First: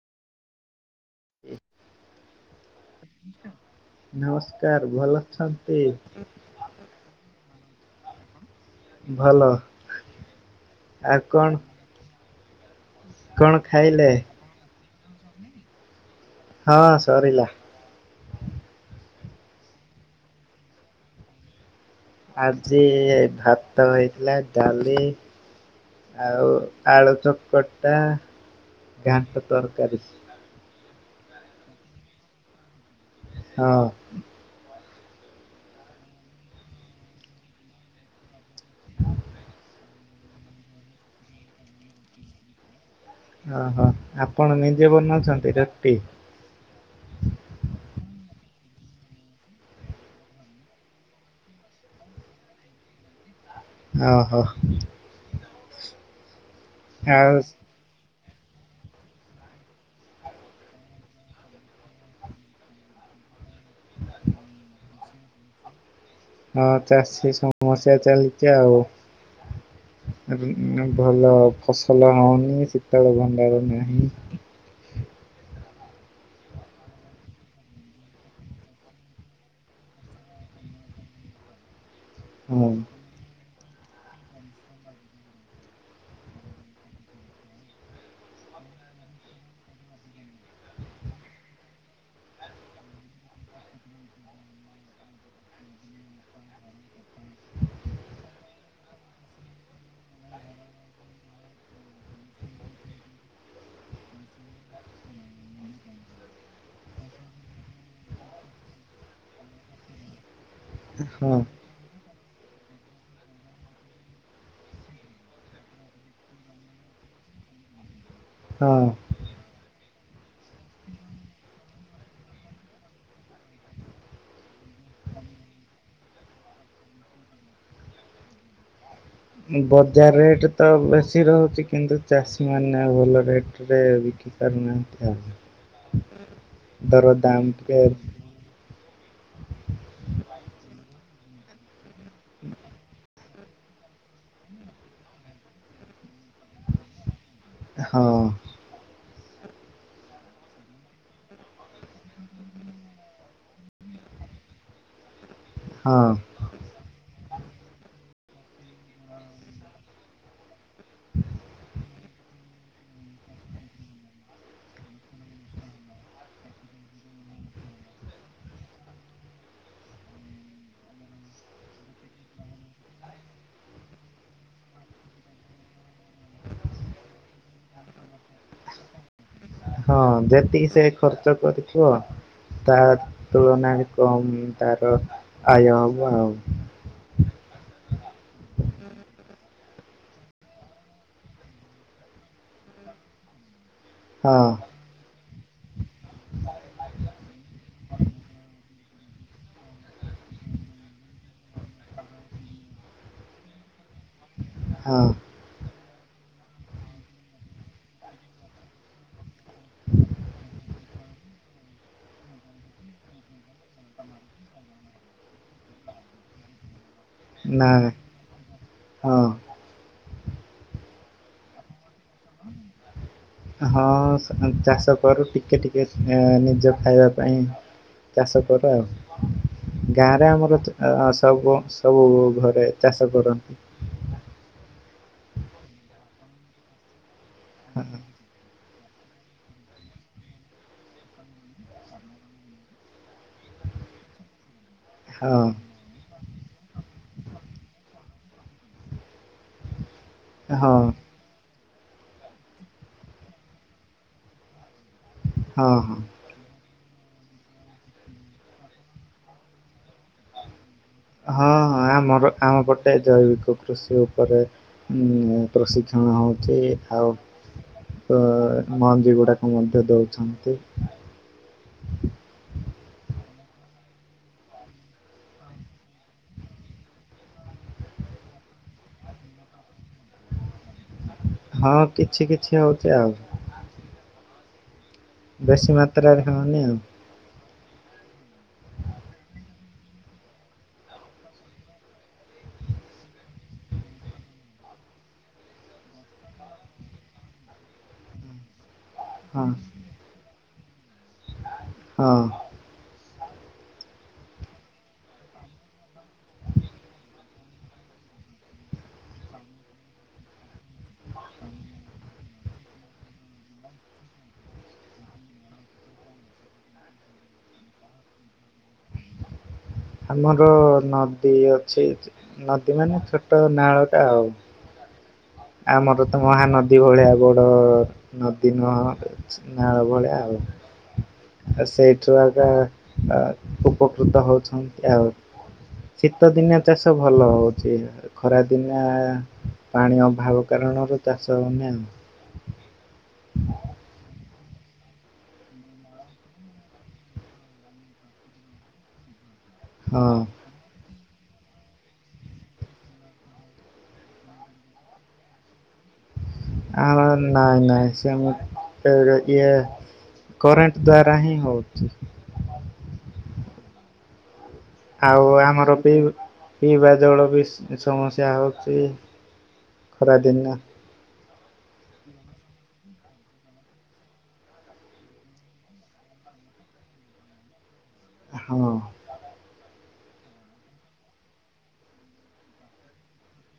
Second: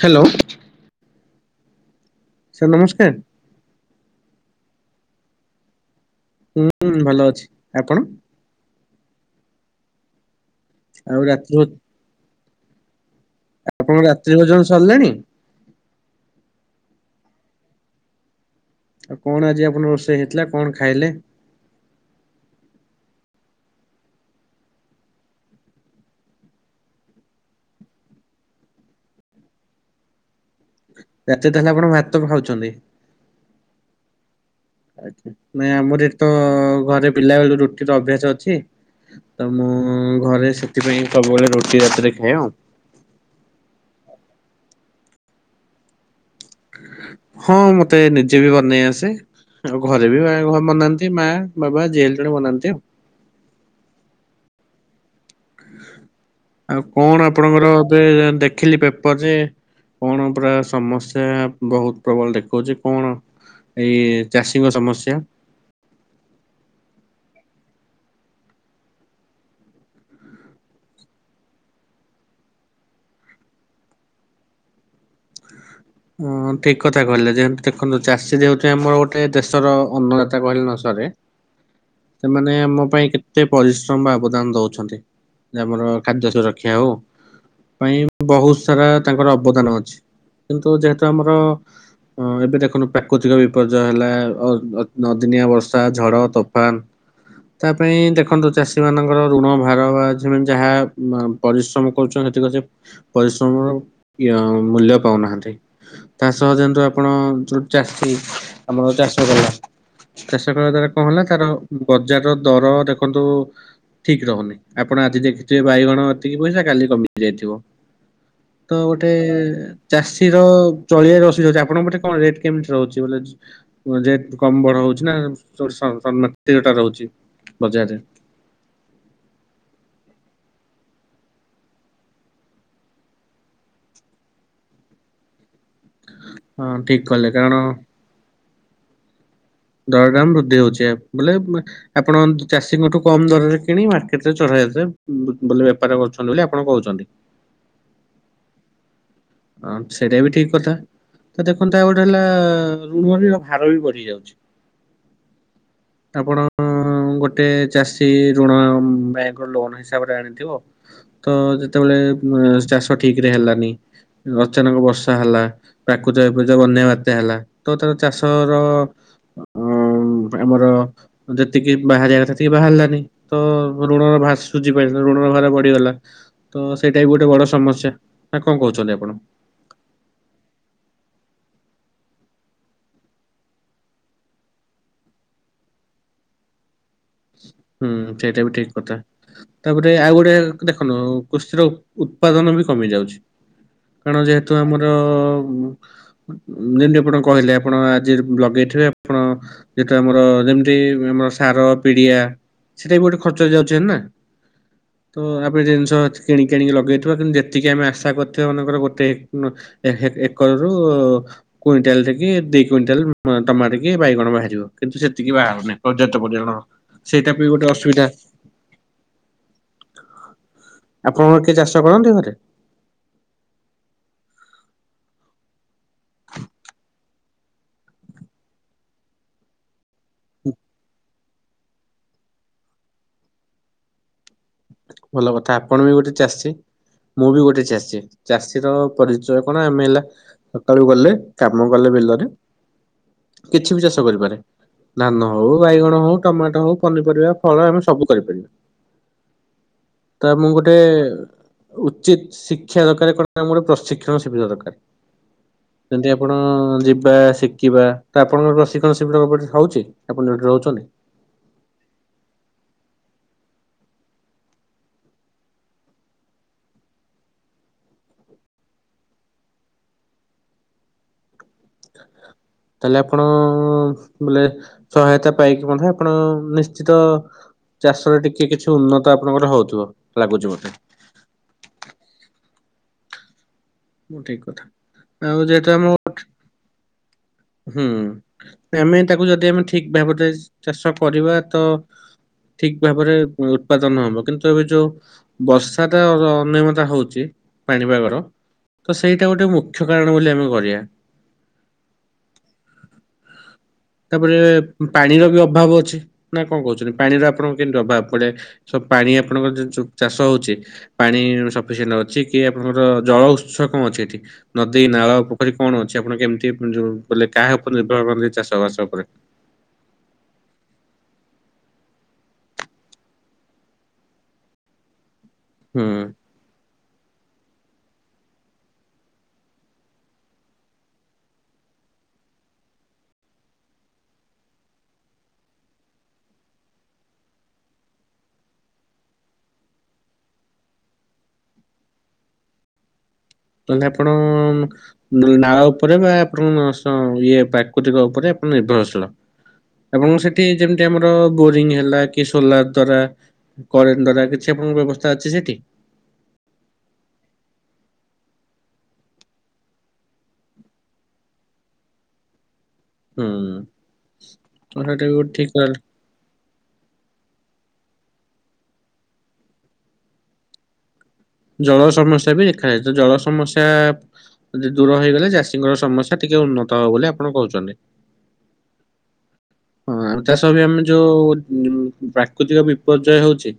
Hello. [inaudible] Sir ନମସ୍କାର। ନମସ୍କାର ଭଲ ଅଛନ୍ତି। ହୁଁ ହୁଁ ଭଲ ଅଛି ଆପଣ? ଭଲ। ଆଉ ରାତି କଣ ଆପଣଙ୍କ ଖାଇଲେ? ରାତ୍ରି ଭୋଜନ ସରିଲାଣି? ହଁ ସରିଲା। ଆଉ କଣ ଆଜି ଆପଣଙ୍କ ରୋଷେଇ ହେଇଥିଲା କଣ ଖାଇଲେ? ଆଜି ଭାତ ହେଇଥିଲା ଡାଲି ଆଉ ଆଳୁ ଚକଟା ଘାଣ୍ଟ ତରକାରୀ ରାତିରେ ତାହେଲେ ଆପଣ ଭାତ ଖାଉଛନ୍ତି? ହଁ। [unintelligible] ଆମର ଏଠି ତ ଘରେ ପିଲାବେଳୁ ରୁଟିର ଅଭ୍ୟାସ ଅଛି। ତ ମୁଁ ଘରେ ସେଥିପାଇଁ ସବୁବେଳେ ରୁଟି ରାତିରେ ଖାଏ ଆଉ ଓହୋ ଆପଣ ନିଜେ ବନାଉଛନ୍ତି ରୁଟି? ହଁ ମତେ ନିଜେ ବି ବନେଇ ଆସେ ଆଉ ଘରେ ବି ବନାନ୍ତି ମା ବାବା ଜିଏ ହେଲେ ଜଣେ ବନାନ୍ତି ଆଉ ଓହୋ। ଆଉ କଣ ଆପଣଙ୍କର ଏବେ ଦେଖିଲି ପେପର ଯେ କଣ ପୁରା ସମସ୍ୟା ବହୁତ ପ୍ରବଳ ଦେଖଉଛି କଣ? ଏଇ ଚାଷୀଙ୍କ ସମସ୍ୟା ହଁ ଚାଷୀ ସମସ୍ୟା ଚାଲିଛି ଆଉ [unintelligible] ଭଲ ଫସଲ ହଉନି ଶୀତଳ ଭଣ୍ଡାର ନାହିଁ ହଁ ଠିକ କଥା କହିଲେ ଯେହେତୁ ଦେଖନ୍ତୁ ଚାଷୀ ଯେହେତୁ ଆମର ଗୋଟେ ଦେଶର ଅନ୍ନଦାତା କହିଲେ ନ ସରେ ସେମାନେ ହଁ ଆମ ପାଇଁ କେତେ ଏତେ ପରିଶ୍ରମ ବା ଅବଦାନ ଦଉଛନ୍ତି ଆମର ଖାଦ୍ୟ ସୁରକ୍ଷା ହଉ ପାଇଁ ବହୁତ ସାରା ତାଙ୍କର ଅବଦାନ ଅଛି। କିନ୍ତୁ ଯେହେତୁ ଆମର ଏବେ ଦେଖନ୍ତୁ ପ୍ରାକୃତିକ ବିପର୍ଯ୍ୟୟ ହେଲା ଅ ଅ ଅଦିନିଆ ବର୍ଷା ଝଡ଼ ତୋଫାନ ତା ପାଇଁ ଦେଖନ୍ତୁ ଚାଷୀମାନଙ୍କର ଋଣ ଭାର ବା ଯେମିତି ଯାହା ପରିଶ୍ରମ କରୁଛନ୍ତି ସେତିକ ସେ ପରିଶ୍ରମର ମୂଲ୍ୟ ପାଉନାହାନ୍ତି ତା ସହ ଯେହେତୁ ଆପଣ ଯୋଉ ଚାଷୀ ଆମର ଚାଷ କଲା ଚାଷ କରିବା ଦ୍ଵାରା କଣ ହେଲା ହଁ ତାର ବଜାର ର ଦର ଦେଖନ୍ତୁ ଠିକ୍ ରହୁନି ଆପଣ ଆଜି ଦେଖିଥିବେ ବାଇଗଣ ଏତିକି ପଇସା କାଲି କମି ଯାଇଥିବ ତ ହଁ। ଗୋଟେ ଚାଷୀ ସେ ର ଚଳିଆରେ ଅସୁବିଧା ହଉଛି ଆପଣଙ୍କ ପଟେ କଣ ରେଟ କେମିତି ରହୁଛି ବୋ ରେଟ କମ ବଢ ହଉଛି [unintelligible] ରହୁଛି ବଜାରରେ ବଜାର ରେଟ୍ ତ ବେଶୀ ରହୁଛି କିନ୍ତୁ ଚାଷୀ ମାନେ ଭଲ ରେଟ୍ ବିକିପାରୁନାହାନ୍ତି ଆଉ ହଁ ଠିକ ଦର କଲେ କାରଣ ଦାମ ଟିକେ ଦରଦାମ ବୃଦ୍ଧି ହଉଛି ବୋଲେ ଆପଣ ଚାଷୀଙ୍କଠୁ କମ ଦରରେ କିଣିବା କେତେ ଚଢବେ ବ ବେପାର କରୁଛନ୍ତି ବୋଲି ଆପଣ କହୁଛନ୍ତି। ହଁ। ହଁ ସେଇଟା ବି ଠିକ କଥା। ତ ଦେଖନ୍ତୁ ଆଉ ଗୋଟେ ହେଲା ଋଣଣୀର ଭାର ବି ବଢି ଯାଉଛି ହଁ। ଆପଣ ଗୋଟେ ଚାଷୀ ଋଣ ବ୍ୟାଙ୍କର ଲୋନ ହିସାବରେ ଆଣିଥିବ ତ ଯେତେବେଳେ ଚାଷ ଠିକରେ ହେଲାନି ଅଚାନକ ବର୍ଷା ହେଲା ପ୍ରାକୃତିକ ବିପଯ୍ୟୟ ବନ୍ୟା ବାତ୍ୟା ହେଲା ତ ତାର ଚାଷର ଆଉ ଆମର ଯେତିକି ବାହାରିବ କଥା ସେତିକି ବାହାରିଲାନି। ତ ଋଣର ଭାସୁଝି ବ୍ୟାଙ୍କର ଋଣର ଭାର ବଢିଗଲା। ତ ସେଇଟା ବି ଗୋଟେ ବଡ ସମସ୍ୟା ନା କଣ କହୁଛନ୍ତି ଆପଣ? ହଁ ଯେତିକି ସେ ଖର୍ଚ୍ଚ କରିଥିବ ତା ତୁଳନାରେ କମ୍ ତାର ଆୟ ହେବ ଆଉ ହୁଁ ସେଇଟା ବି ଠିକ କଥା। ତାପରେ ଆଉ ଗୋଟେ ଦେଖନ୍ତୁ କୃଷିର ଉ ଉତ୍ପାଦନ ବି କମିଯାଉଛି। ଆପଣ ହଁ ଯେହେତୁ ଆମର ଯେମିତି ଆପଣ କହିଲେ ଆପଣ ଆଜି ଲଗେଇଥିବେ ଆପଣ ଯେହେତୁ ଆମର ଯେମିତି ଆମର ସାର ପିଡିଆ ସେଟା ବି ଗୋଟେ ଖର୍ଚ୍ଚ ଯାଉଛି ନା ହଁ ତ ଆ ପରେ ଜିନିଷ କିଣିକି କିଣିକି ଲଗେଇଥିବ କିନ୍ତୁ ଯେତିକି ଆମେ ଆଶା କରିଥିବା ମନେକର ଗୋଟେ ଏ ଏ ଏକର ରୁ କୁଇଣ୍ଟାଲ କି ଦି କୁଇଣ୍ଟାଲ ଟମାଟ କି ବାଇଗଣ ବାହାରିବ କିନ୍ତୁ ସେତିକି ବାହାରୁନି ଯେତେ ପର୍ଯ୍ୟନ୍ତ ସେଇଟା ବି ନା ଗୋଟେ ଅସୁବିଧା। ହଁ ଆପଣଙ୍କର କିଏ ଚାଷ କରନ୍ତି ଘରେ ହଁ ସାର ଚାଷ କରୁ ଟିକେ ଟିକେ ନିଜେ ଖାଇବା ପାଇଁ। ଚାଷ କର ଆଉ ଗାଁରେ ଆମର ସବୁ ସବୁ ଘରେ ଚାଷ କରନ୍ତି। ଭଲ କଥା ଆପଣ ବି ଗୋଟେ ଚାଷୀ। ମୁଁ ବି ଗୋଟେ ଚାଷୀ ଚାଷୀର ପରିଚୟ କଣ ଆମେ ହେଲା ସକାଳୁ ଗଲେ କାମ କଲେ ବିଲରେ କିଛି ବି ଚାଷ କରିପାରେ। ଧାନ ହଁ ହଉ ବାଇଗଣ ହଉ ଟମାଟୋ ହଉ ପନିପରିବା ଫଳ ଆମେ ସବୁ କରିପାରିବା। ତ ମୁଁ ଗୋଟେ ହଁ ଉଚିତ ଶିକ୍ଷା ଦରକାର କଣ ଗୋଟେ ପ୍ରଶିକ୍ଷଣ ଶିବିର ଦରକାର। ହଁ ହଁ ଯେମିତି ଆପଣ ଯିବା ଶିଖିବା ତ ଆପଣଙ୍କର ପ୍ରଶିକ୍ଷଣ ଶିବିର କଣ ହଉଛି? ଆପଣ ଯୋଉଠି ରହୁଛନ୍ତି। ହଁ ହଁ। ଆମର ଆମ ପଟେ ଜୈବିକ କୃଷି ଉପରେ ହୁଁ ପ୍ରଶିକ୍ଷଣ ହେଉଛି ଆଉ ତ ମଞ୍ଜି ଗୁଡାକ ମଧ୍ୟ ଦଉଛନ୍ତି। ତାହେଲେ ଆପଣ ବୋଲେ ସହାୟତା ପାଇକି ମଧ୍ୟ ଆପଣ ନିଶ୍ଚିତ ଚାଷରେ ଟିକେ କିଛି ଉନ୍ନତ ଆପଣଙ୍କର ହଉଥିବ, ଲାଗୁଛି ମୋତେ ହଁ କିଛି କିଛି ହଉଛି ଆଉ ଠିକ କଥା। ଆଉ ଯେହେତୁ ବେଶୀ ଆମ ମାତ୍ରାରେ ହୋଉନି ଆଉ। ହୁଁ ଆମେ ତାକୁ ଯଦି ଆମେ ଠିକ ଭାବରେ ଚାଷ କରିବା ତ ଠିକ ଭାବରେ ଉତ୍ପାଦନ ହବ କିନ୍ତୁ ଏବେ ଯୋଉ ବର୍ଷା ଟା ଅନିୟମତା ହଉଛି ପାଣିପାଗର ତ ସେଇଟା ଗୋଟେ ହଁ ମୁଖ୍ୟ କାରଣ ବୋଲି ଆମେ କରିବା। ହଁ। [unintelligible] ତାପରେ ପାଣିର ବି ଅଭାବ ଅଛି ନା କଣ କହୁଛନ୍ତି ପାଣିର ଆପଣଙ୍କୁ କେମତି ଅଭାବ ପଡେ ସ ପାଣି ଆପଣଙ୍କର ଯୋଉ ଚାଷ ହଉଚି। ପାଣି ସଫିସିଏଣ୍ଟ ଅଛି କି ଆପଣଙ୍କର ଜଳ ଉତ୍ସ କଣ ଅଛି ଏଠି? ନଦୀ, ନାଳ, ପୋଖରୀ କଣ ଅଛି ଆପଣ କେମିତି ଯୋଉ ବୋଲେ କାହା ଉପରେ ନିର୍ଭର କରନ୍ତି ଚାଷ ବାସ ଉପରେ? ଆମର ନଦୀ ଅଛି, ନଦୀ ମାନେ ଛୋଟ ନାଳଟା ଆଉ। ହୁଁ ଆମର ତ ମହାନଦୀ ଭଳିଆ ବଡ ନଦୀ ନୁହଁ ନାଳ ଭଳିଆ ଆଉ। ଆ ସେଇଠୁ ଆଗା ଆ ଉପକୃତ ହଉଛନ୍ତି ଆଉ। ଶୀତଦିନିଆ ଚାଷ ଭଲ ହଉଛି। ଖରାଦିନିଆ ପାଣି ଅଭାବ କାରଣରୁ ଚାଷ ହଉନି ଆଉ। ତାହେଲେ ଆପଣ ନାଳ ଉପରେ ବା ଆପଣଙ୍କ ସଁ ଇଏ ପ୍ରାକୃତିକ ଉପରେ ଆପଣ ନିର୍ଭରଶୀଳ। ହଁ ଆପଣଙ୍କ ସେଠି ଯେମିତି ଆମର ବୋରିଂ ହେଲା କି ସୋଲାର ଦ୍ଵାରା କରେଣ୍ଟ ଦ୍ୱାରା କିଛି ଆପଣଙ୍କ ବ୍ୟବସ୍ଥା ଅଛି ସେଠି? ତ ନାଇଁ ନାଇଁ ସେ ଆମ ଏ ଇଏ କରେଣ୍ଟ ଦ୍ଵାରା ହିଁ ହଉଛି। ହୁଁ ତ ସେଟା ବି ଆଉ ଗୋଟେ ଠିକ୍ ଆମର କହିଲେ ବି ପିଇବା ଜଳ ବି ସମସ୍ୟା ହଉଛି ଖରାଦିନ। ଜଳ ସମସ୍ୟା ବି ଦେଖାଯାଏ, ଜଳ ସମସ୍ୟା ଯଦି ଦୂର ହେଇଗଲେ ଚାଷୀଙ୍କର ସମସ୍ୟା ଟିକେ ଉନ୍ନତ ହବ ବୋଲି ଆପଣ କହୁଛନ୍ତି। ହଁ ହଁ ଆଉ ତା ସହବି ଆମେ ଯୋଉ ପ୍ରାକୃତିକ ବିପର୍ଯ୍ୟୟ ହଉଛି।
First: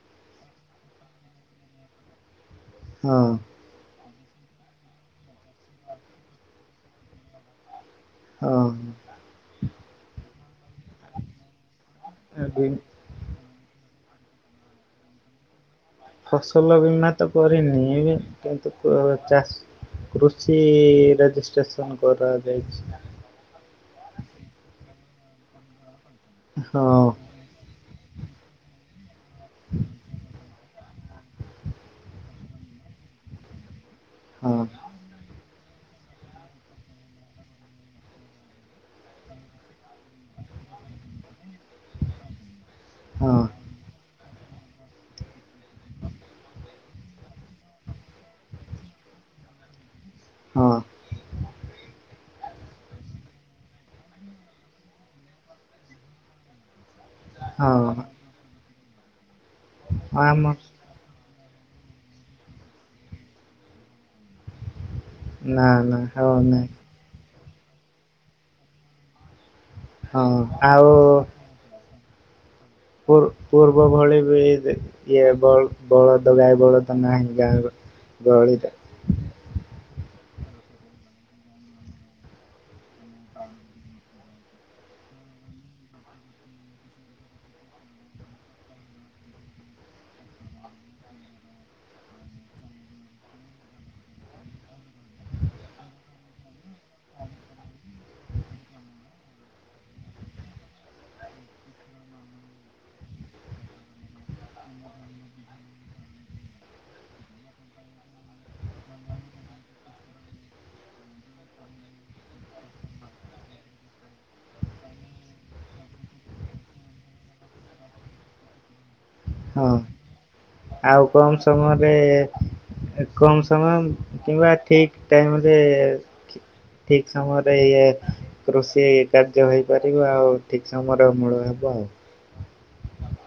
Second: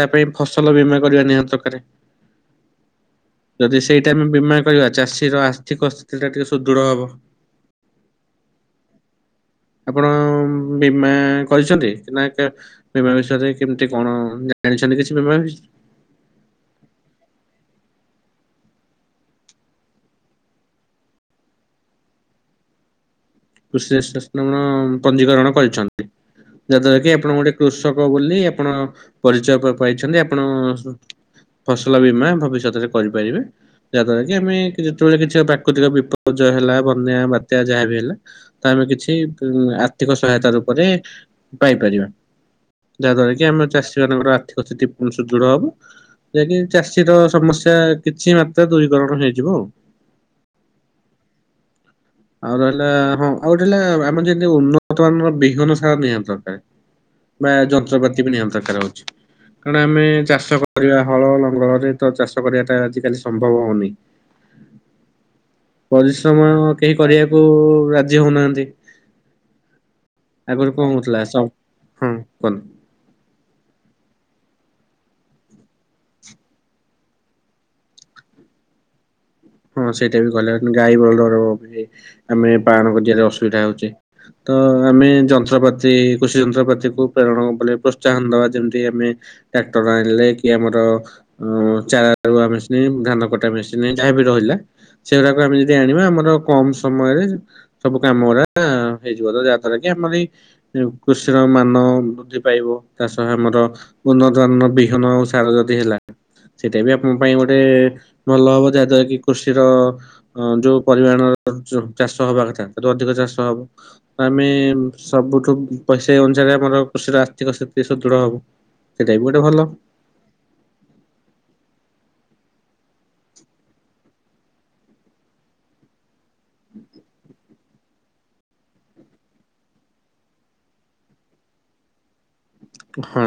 ତା ପାଇଁ ଫସଲ ବୀମା କରିବା ନିହାତି ଦରକାର। ହଁ ଯଦି ସେଇଟା ଆମେ ବୀମା କରିବା ଚାଷୀର ଆର୍ଥିକ ସ୍ଥିତିଟା ଟିକେ ସୁଦୃଢ ହବ। ହଁ ଆପଣ ବୀମା କରିଛନ୍ତି ନା ବି [unintelligible] ବୀମା ବିଷୟରେ କେମିତି କଣ ଜାଣିଛନ୍ତି କିଛି ବୀମା ବିଷ୍ ଫସଲ ବୀମା ତ କରିନି ଏବେ କିନ୍ତୁ ଚାଷ କୃଷି ରେଜିଷ୍ଟ୍ରେସନ କରାଯାଇଛି। [unintelligible] ପଞ୍ଜୀିକରଣ କରିଛନ୍ତି, ହଁ ଯାହାଦ୍ଵାରା କି ଆପଣ ଗୋଟେ କୃଷକ ବୋଲି ଆପଣ ପରିଚୟ ପାଇଛନ୍ତି ଆପଣ ଫସଲ ବୀମା ଭବିଷ୍ୟତରେ କରିପାରିବେ। ଯାହାଦ୍ୱାରା କି ହଁ ଆମେ ଯେତେବେଳେ କିଛି ପ୍ରାକୃତିକ ବିପର୍ଯ୍ୟୟ ହେଲା ବନ୍ୟା ବାତ୍ୟା ଯାହାବିି ହେଲା ତ ଆମେ କିଛି ଉ ଆର୍ଥିକ ସହାୟତା ରୂପରେ ପାଇପାରିବା। ଯାହାଦ୍ୱାରା ହଁ କି ଆମ ଚାଷୀମାନଙ୍କର ଆର୍ଥିକ ସ୍ଥିତି ପୁଣି ସୁଦୃଢ ହବ। ଯାହାକିି ଚାଷୀର ସମସ୍ୟା କିଛି ମାତ୍ରା ଦୂରୀକରଣ ହେଇଯିବ ଆଉ। ହଁ ଆଉ ରହିଲା ହଁ ଆଉ ଗୋଟେ ହେଲା ଆମର ଯେମିତି ଉନ୍ନତ ମାନର ବିହନ ସାର ନିହାତି ଦରକାର। ବା ହଁ ହଁ ଯନ୍ତ୍ରପାତି ବି ନିହାତି ଦରକାର ହଉଛି, କାରଣ ଆମେ ଆମ ଚାଷ କରିବା ହଳ ଲଙ୍ଗଳରେ ତ ଚାଷ କରିବାଟା ଆଜିିକାଲି ସମ୍ଭବ ହଉନି। ନା ନା ହଉ ପରିଶ୍ରମ ନାଇଁ କେହି କରିବାକୁ ରାଜି ହଉନାହାନ୍ତି। ହଁ ଆଗରେ ଆଉ କଣ ହଉଥିଲା ସଁ ହଁ କନ୍? ପୂର୍ ପୂର୍ବ ଭଳି ବି ଦେ ଇଏ ବଳ ବଳଦ ଗାଈ ବଳଦ ନାହିଁ ଗାଁ ଗହଳି ଗହଳିଟା। ହଁ ସେଇଟା ବି କଲେ ଗାଈ ବଲ୍ଦର ଆମେ ପାଳନ କରିବାରେ ଅସୁବିଧା ହଉଛେ। ତ ଆମେ ଯନ୍ତ୍ରପାତି କୃଷି ଯନ୍ତ୍ରପାତିକୁ ପ୍ରେରଣ କଲେ ପ୍ରୋତ୍ସାହନ ଦବା ଯେମିତି ଆମେ ଟ୍ରାକ୍ଟର ଆଣିଲେ କି ଆମର ଅ ଚାରା ରୁଆ ମେସିନ୍ ଧାନ କଟା ମେସିନ୍ ଯାହାବି ରହିଲା ସେଗୁରାକୁ ଆମେ ଯଦି ଆଣିବା ଆମର କମ ସମୟରେ ସବୁ କାମ ଗୁଡା ହେଇଯିବ ତ ଯାହା ଦ୍ୱାରା କି ଆମର ଏଇ କୃଷିର ମାନ ବୃଦ୍ଧି ପାଇବ ତା ସହ ଆମର ଉନ୍ନ ଧାନର ବିହନ ଆଉ ସାର ଯଦି ହେଲା। ସେଇଟା ବି ଆପଣଙ୍କ ପାଇଁ ଗୋଟେ ଭଲ ହବ ଯାହା ଦ୍ଵାରା କି କୃଷିର ଯୋଉ ପରିମାଣର ଚାଷ ହବା କଥା ତାଠୁ ଅଧିକ ଚାଷ ହବ। ଆମେ ସବୁଠୁ ପ ସେଇ ଅନୁସାରେ ଆମର କୃଷିର ଆର୍ଥିକ ସ୍ଥିତି ସୁଦୃଢ ହବ। ସେଇଟା ବି ଗୋଟେ ଭଲ। ହଁ ଆଉ କମ୍ ସମୟରେ କମ ସମୟ କିମ୍ବା ଠିକ ଟାଇମ ରେ ଠିକ ସମୟ ଇଏ କୃଷି କାର୍ଯ୍ୟ ହେଇପାରିବ ଆଉ ଠିକ ସମୟରେ ମୂଳ ହେବ ଆଉ। ହଁ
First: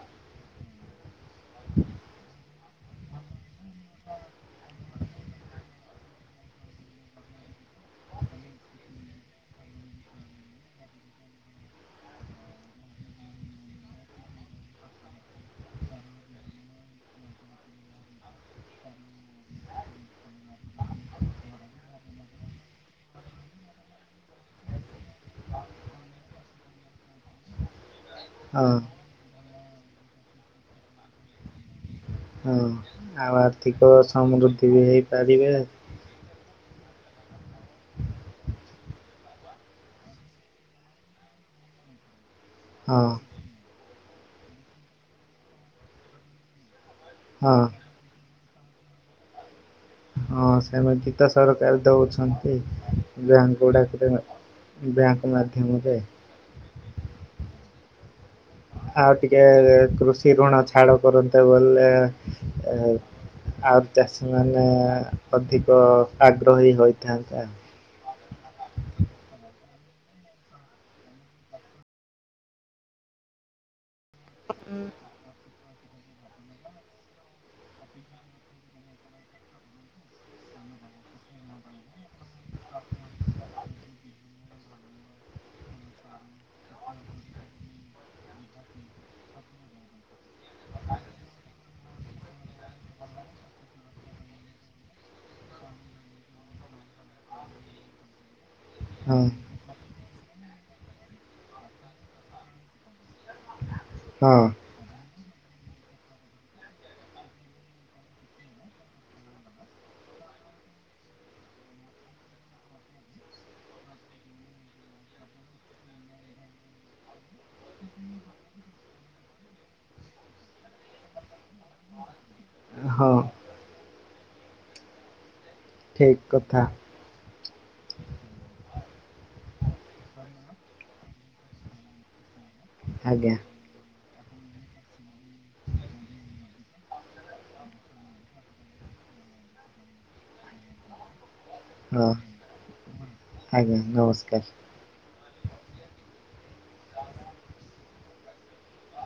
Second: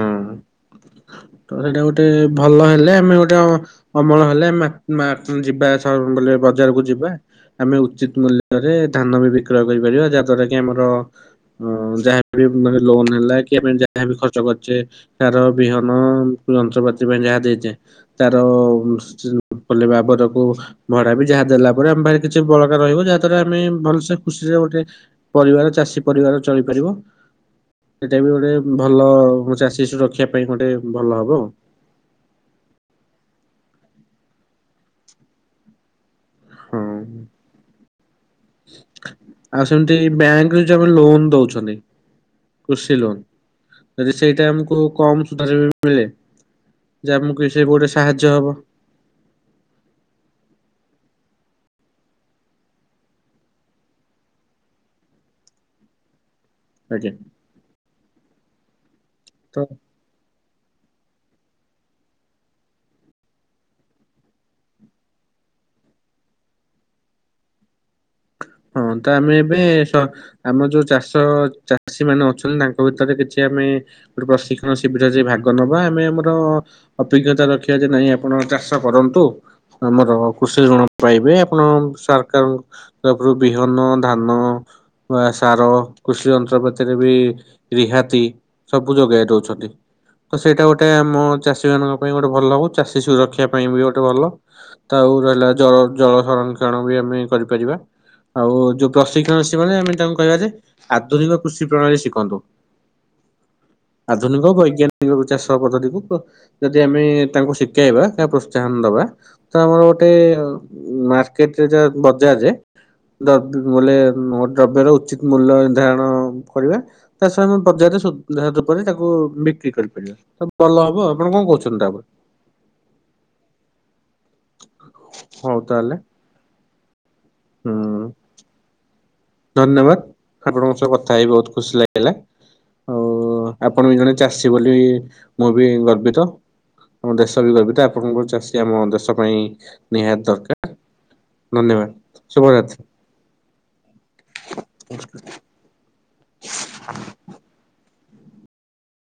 ତ ସେଇଟା ଗୋଟେ ଭଲ ହେଲେ ଆମେ ଗୋଟେ ଅମଳ ହେଲେ ମା ମା ଯିବା ବ ବଜାରକୁ ଯିବା। ଆମେ ଉଚିତ ମୂଲ୍ୟରେ ଧାନ ବି ବିକ୍ରୟ କରିପାରିବା ଯାହା ଦ୍ଵାରା କି ଆମର ହଁ ଯାହାବି ମାନେ ଲୋନ୍ ହେଲା କି ଆମେ ଯାହା ବି ଖର୍ ଚ କରଛେ ସାର ବିହନ ଯନ୍ତ୍ରପାତି ପାଇଁ ଯାହା ଦେଇଚେ। ତାର କଲେ ବାବରକୁ ଭଡା ବି ଯାହା ଦେଲା ପରେ ଆମେ ଭ କିଛି ବଳକା ରହିବ ଯାହା ଦ୍ୱାରା ଆମେ ଭଲସେ ଖୁସିରେ ଗୋଟେ ପରିବାର ଚାଷୀ ପରିବାର ଚଳିପାରିବ ସେଇଟା ବି ଗୋଟେ ହଁ ଭ ଭଲ ଚାଷୀ ସୁରକ୍ଷା ପାଇଁ ଗୋଟେ ଭଲ ହବ। ହଁ ଆ ଆର୍ଥିକ ସମୃଦ୍ଧି ବି ହେଇପାରିବେ। ହଁ। ଆଉ ସେମତି ବ୍ୟାଙ୍କ ଯ ଆମ ଲୋନ ଦଉଛନ୍ତି। କୃଷି ହଁ ଲୋନ୍ ଯଦି ସେଇଟା ଆମକୁ କମ ସୁଧରେ ବି ମିଳେ। ଯେ ଆମକୁ ହଁ ସେ ଗୋଟେ ସାହାଯ୍ୟ ହବ। ହଁ ସେମିତି ତ ସରକାର ଦଉଛନ୍ତି ବ୍ୟାଙ୍କ ଗୁଡାକରେ ବ୍ୟାଙ୍କ ମାଧ୍ୟମରେ। ଆଜ୍ଞା। ଆଉ ଟିକେ ତ କୃଷି ଋଣ ଛାଡ଼ କରନ୍ତେ ବଲେ ଆଉ ଚାଷୀ ମାନେ ଅଧିକ ଆଗ୍ରହୀ ହୋଇଥାନ୍ତେ ଆଉ। ହଁ ତ ଆମେ ଏବେ ସ ଆମ ଯୋଉ ଚାଷ ଚାଷୀ ମାନେ ଅଛନ୍ତି ତାଙ୍କ ଭିତରେ କିଛି ଆମେ ଗୋଟେ ପ୍ରଶିକ୍ଷଣ ଶିବିର ଯ ଭାଗ ନବା ଆମେ ଆମର ଅଭିଜ୍ଞତା ରଖିବା ଯେ ନାଇଁ ଆପଣ ଚାଷ କରନ୍ତୁ। ଆମର କୃଷି ଋଣ ପାଇବେ ଆପଣ ସରକାର ତାପରେ ବିହନ ଧାନ ବା ସାର କୃଷି ଯନ୍ତ୍ରପାତିରେ ବି ରିହାତି ସବୁ ଯୋଗେଇ ଦଉଛନ୍ତି। ତ ସେଇଟା ଗୋଟେ ଆମ ଚାଷୀ ମାନଙ୍କ ପାଇଁ ଗୋଟେ ଭଲ ହଉ ଚାଷୀ ସୁରକ୍ଷା ପାଇଁ ବି ଗୋଟେ ଭଲ। ତାଉ ରହିଲା ଜଳ ଜଳ ସଂରକ୍ଷଣ ବି ଆମେ କରିପାରିବା। ଆଉ ଯୋଉ ହଁ ପ୍ରଶିକ୍ଷଣ ଅ ମାନ ଆମେ ତାଙ୍କୁ କହିବା ଯେ ଆଧୁନିକ କୃଷି ପ୍ରଣାଳୀ ଶିଖନ୍ତୁ। ହଁ ଆଧୁନିକ ବୈଜ୍ଞାନିକ ଚାଷ ପଦ୍ଧତିକୁ ଯଦି ଆମେ ତାଙ୍କୁ ଶିଖେଇବା ପ୍ରୋତ୍ସାହନ ଦବା ତ ଗୋଟେ ମାର୍କେଟରେ ଯାହା ବଜାରରେ ଦ [unintelligible] ବଲେ ଦ୍ରବ୍ୟର ଉଚିତ୍ ମୂଲ୍ୟର୍ଧାରଣ କରିବା ତା ସହି ଆମେ ବଜାରରେ [unintelligible] ତାକୁ ବିକ୍ରି କରିପାରିବା। ସ ଭଲ ହବ ଆପଣ କଣ କହୁଛନ୍ତି ତାପରେ। ହଁ। ହଉ ତାହାଲେ ଠିକ କଥା। ହୁଁ। ଧନ୍ୟବାଦ ଆପଣଙ୍କ ସହ କଥା ହେଇି ବହୁତ ଖୁସି ଲାଗିଲା। ଆଉ ଆଜ୍ଞା। ଆପଣ ବି ଜଣେ ଚାଷୀ ବୋଲି ମୁଁ ବି ଗର୍ବିତ। ଆମ ଦେଶ ବି ଗର୍ବିତ ଆପଣଙ୍କର ଚାଷୀ ଆମ ଦେଶ ପାଇଁ ନିହାତି ଦରକାର। ଧନ୍ୟବାଦ ହଁ ଶୁଭରାତ୍। ଆଜ୍ଞା ନମସ୍କାର। ଆ [inaudible] [inaudible]